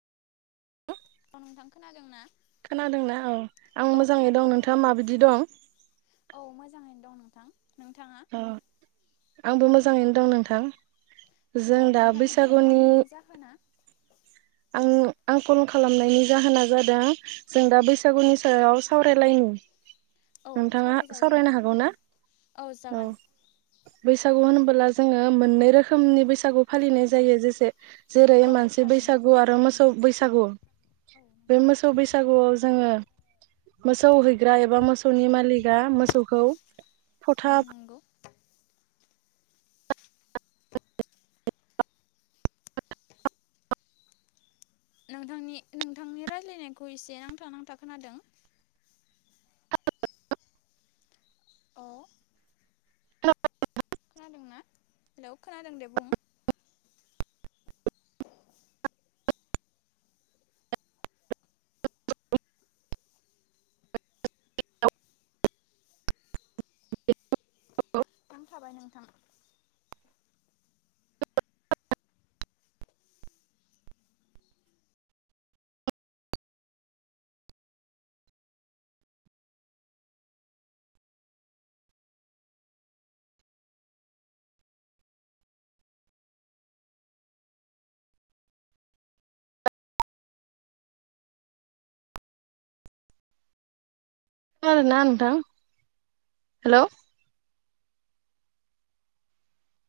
औ नोंथां खोनादों ना खोनादोंना औ आं औ मोजाङै खोनादों दं नोंथाङा थारैनो माबायदि दं औ मोजाङैनो दं नोंथां नोंथाङा अ आंबो मोजां जाङैनो दं नोंथां। अ जों दा नोंथांनि कल बैसागुनि खालामनायनि जाहोना उम आं कल खालामनायनि जाहोना जादों जों दा बैसागुनि सायाव सावरायलायनि औ नोंथाङा सावरायजायो सावरायनो नोंथां हागौ ना औ बैसागु होनबोला जोङो मोननै रोखोमनि बैसागु फालिनाय जायो जेसे जेरै औ मानसै थारैनो बैसागु गु आरो मोसौ बैसागु औ बे नंगौ मोसौ बैसागु आव जो जोङो मोसौ है ग्रा एबा मोसौनि मालिकआ मोसौखौ औ फथा नंगौ नोंथांनि नोंथांनि राय्लायनायखौ एसे नांथा नांथा खोनादों अ [inaudible] खोनादोंना हेलौ खोनादों दे बुं नांथाबाय नोंथां खोनादोंना नोंथां हेलौ